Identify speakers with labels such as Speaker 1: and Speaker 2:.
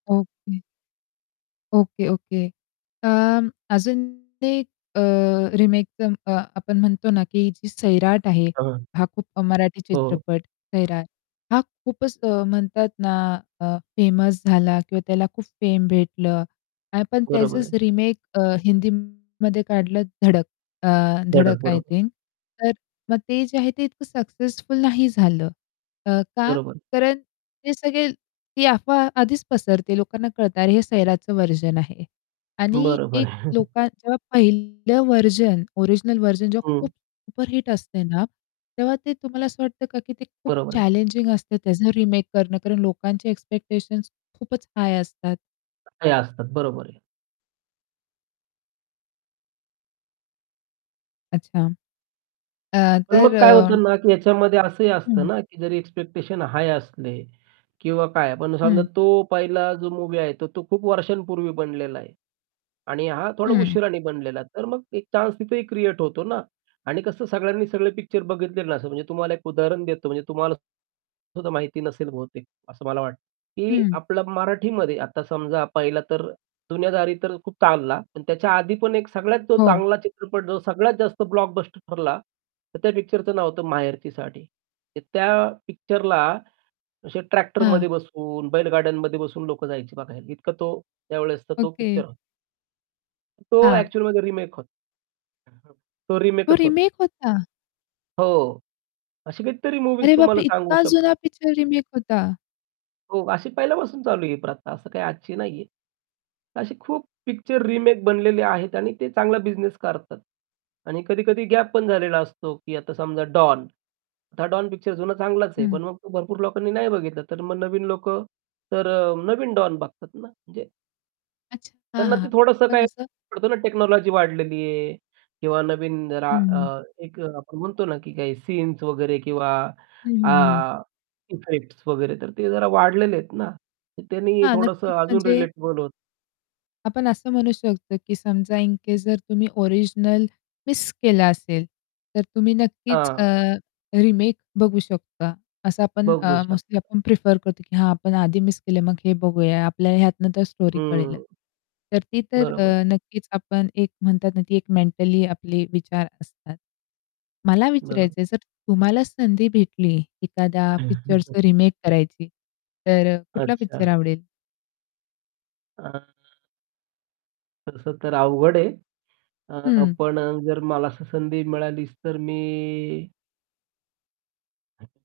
Speaker 1: Okay. Okay, okay. अं, अजून ते एक अ, रिमेक अं, अ आपण म्हणतो ना की जी सैराट आहे
Speaker 2: हां.
Speaker 1: हा खूप मराठी
Speaker 2: हो.
Speaker 1: चित्रपट सैराट हा खूपच म्हणतात ना, अ, फेमस झाला किंवा त्याला खूप फेम भेटलं आणि आपण
Speaker 2: बरोबर
Speaker 1: त्याचच
Speaker 2: आहे.
Speaker 1: रिमेक अ, हिंदीमध्ये काढलं धडक अ,
Speaker 2: धडक
Speaker 1: धडक आय
Speaker 2: बरोबर.
Speaker 1: थिंक तर मग ते जे आहे ते इतकं सक्सेसफुल नाही झालं. अ, का?
Speaker 2: बरोबर.
Speaker 1: कारण ते सगळे ती अफवा आधीच पसरते लोकांना कळतं, अरे हे सैराचं व्हर्जन आहे. आणि
Speaker 2: बरोबर.
Speaker 1: एक लोका जेव्हा पहिलं व्हर्जन, ओरिजिनल व्हर्जन जेव्हा खूप
Speaker 2: हं.
Speaker 1: सुपरहिट असते ना, तेव्हा ते तुम्हाला असं वाटतं का की ते खूप
Speaker 2: बरोबर आहे.
Speaker 1: चॅलेंजिंग असतं त्याचं रिमेक करणं कारण लोकांचे एक्स्पेक्टेशन्स खूपच हाय असतात.
Speaker 2: [unintelligible] काही असतात, बरोबर आहे.
Speaker 1: अच्छा. अ,
Speaker 2: पण
Speaker 1: तर
Speaker 2: मग काय
Speaker 1: अ,
Speaker 2: होतं ना, की ह्याच्यामध्ये असंही असतं
Speaker 1: हं.
Speaker 2: ना की जरी एक्स्पेक्टेशन हाय असले किंवा काय, पण समजा
Speaker 1: हं.
Speaker 2: तो पहिला जो मूव्ही आहे, तर तो खूप वर्षांपूर्वी बनलेला आहे आणि हा थोडा
Speaker 1: हं.
Speaker 2: उशिराने बनलेला आहे, तर मग एक चान्स तिथेही क्रिएट होतो ना. आणि कसं सगळ्यांनी सगळे पिक्चर बघितले नसतात म्हणजे तुम्हाला एक उदाहरण देतो म्हणजे तुम्हाला सुद्धा माहिती नसेल बहुतेक, असं मला वाट की
Speaker 1: हं.
Speaker 2: आपला मराठीमध्ये आता समजा पहिला तर जुन्यादारी तर खूप ताणला, पण त्याच्या आधी पण एक सगळ्यात जो
Speaker 1: हो.
Speaker 2: चांगला चित्रपट जो सगळ्यात जास्त ब्लॉकबस्टर ठरला, तर त्या पिक्चरचं नाव होतं माहेरची साडी. तर त्या पिक्चरला असे
Speaker 1: हां.
Speaker 2: ट्रॅक्टरमध्ये बसून, बैलगाड्यांमध्ये बसून लोक जायची बघायला, इतका तो त्यावेळेस तर तो
Speaker 1: ओके.
Speaker 2: पिक्चर होता. तर तो
Speaker 1: हां.
Speaker 2: ॲक्चुअलमध्ये रिमेक होत अ, हं. तो
Speaker 1: तो
Speaker 2: रिमेकच होता.
Speaker 1: रिमेक होता.
Speaker 2: हो. अशी काहीतरी मूव्हीज
Speaker 1: अरे बापरे!
Speaker 2: तुम्हाला सांगू
Speaker 1: इतका
Speaker 2: शक
Speaker 1: जुना पिक्चर रिमेक होता!
Speaker 2: हो, अशी पहिल्यापासून चालू आहे प्रथा, असं काही आजची नाहीये. असे खूप पिक्चर रिमेक बनलेले आहेत आणि ते चांगला बिझनेस करतात. आणि कधी-कधी गॅप पण झालेला असतो, की आता समजा डॉन. आता हा डॉन पिक्चर जुना चांगलाच आहे.
Speaker 1: हं.
Speaker 2: पण मग तो भरपूर लोकांनी नाही बघितला, तर मग नवीन लोक तर अ, नवीन डॉन बघतात ना, म्हणजे
Speaker 1: अच्छा. हां,
Speaker 2: त्यांना
Speaker 1: हां,
Speaker 2: ते
Speaker 1: हां.
Speaker 2: थोडंसं
Speaker 1: पण
Speaker 2: काही
Speaker 1: असं
Speaker 2: पडतं ना टेक्नॉलॉजी वाढलेली आहे किंवा नवीन रा
Speaker 1: हं.
Speaker 2: अ, एक आपण म्हणतो ना, की सीन्स वगैरे किंवा
Speaker 1: हं, हं, हं.
Speaker 2: आ, इफेक्ट्स वगैरे तर ते जरा वाढलेले आहेत ना, तर त्यांनी
Speaker 1: हां, नक्कीच
Speaker 2: थोडंसं अजून
Speaker 1: म्हणजे
Speaker 2: रिलेटेबल होतं.
Speaker 1: आपण असं म्हणू शकतो, की समजा इन केस जर तुम्ही ओरिजिनल मिस केलं असेल, तर तुम्ही नक्कीच अ,
Speaker 2: हां.
Speaker 1: रिमेक बघू शकता. असं आपण
Speaker 2: बघू
Speaker 1: अ,
Speaker 2: शकता.
Speaker 1: मोस्टली आपण प्रिफर करतो की हां, आपण आधी मिस केलं मग हे बघूया, आपल्याला ह्यातनं तर स्टोरी कळेलच.
Speaker 2: हम्म.
Speaker 1: तर ती तर
Speaker 2: बरोबर.
Speaker 1: अ, नक्कीच आपण एक म्हणतात ना, ती एक मेंटली आपले विचार असतात. मला
Speaker 2: बरोबर.
Speaker 1: विचारायचंय जर तुम्हाला संधी भेटली, एखाद्या पिक्चरचं रिमेक करायची तर अ, कुठला पिक्चर
Speaker 2: अच्छा.
Speaker 1: आवडेल?
Speaker 2: आ, तसं तर अवघड आहे. अ,
Speaker 1: हं.
Speaker 2: पण जर मला असं संधी मिळालीच तर मी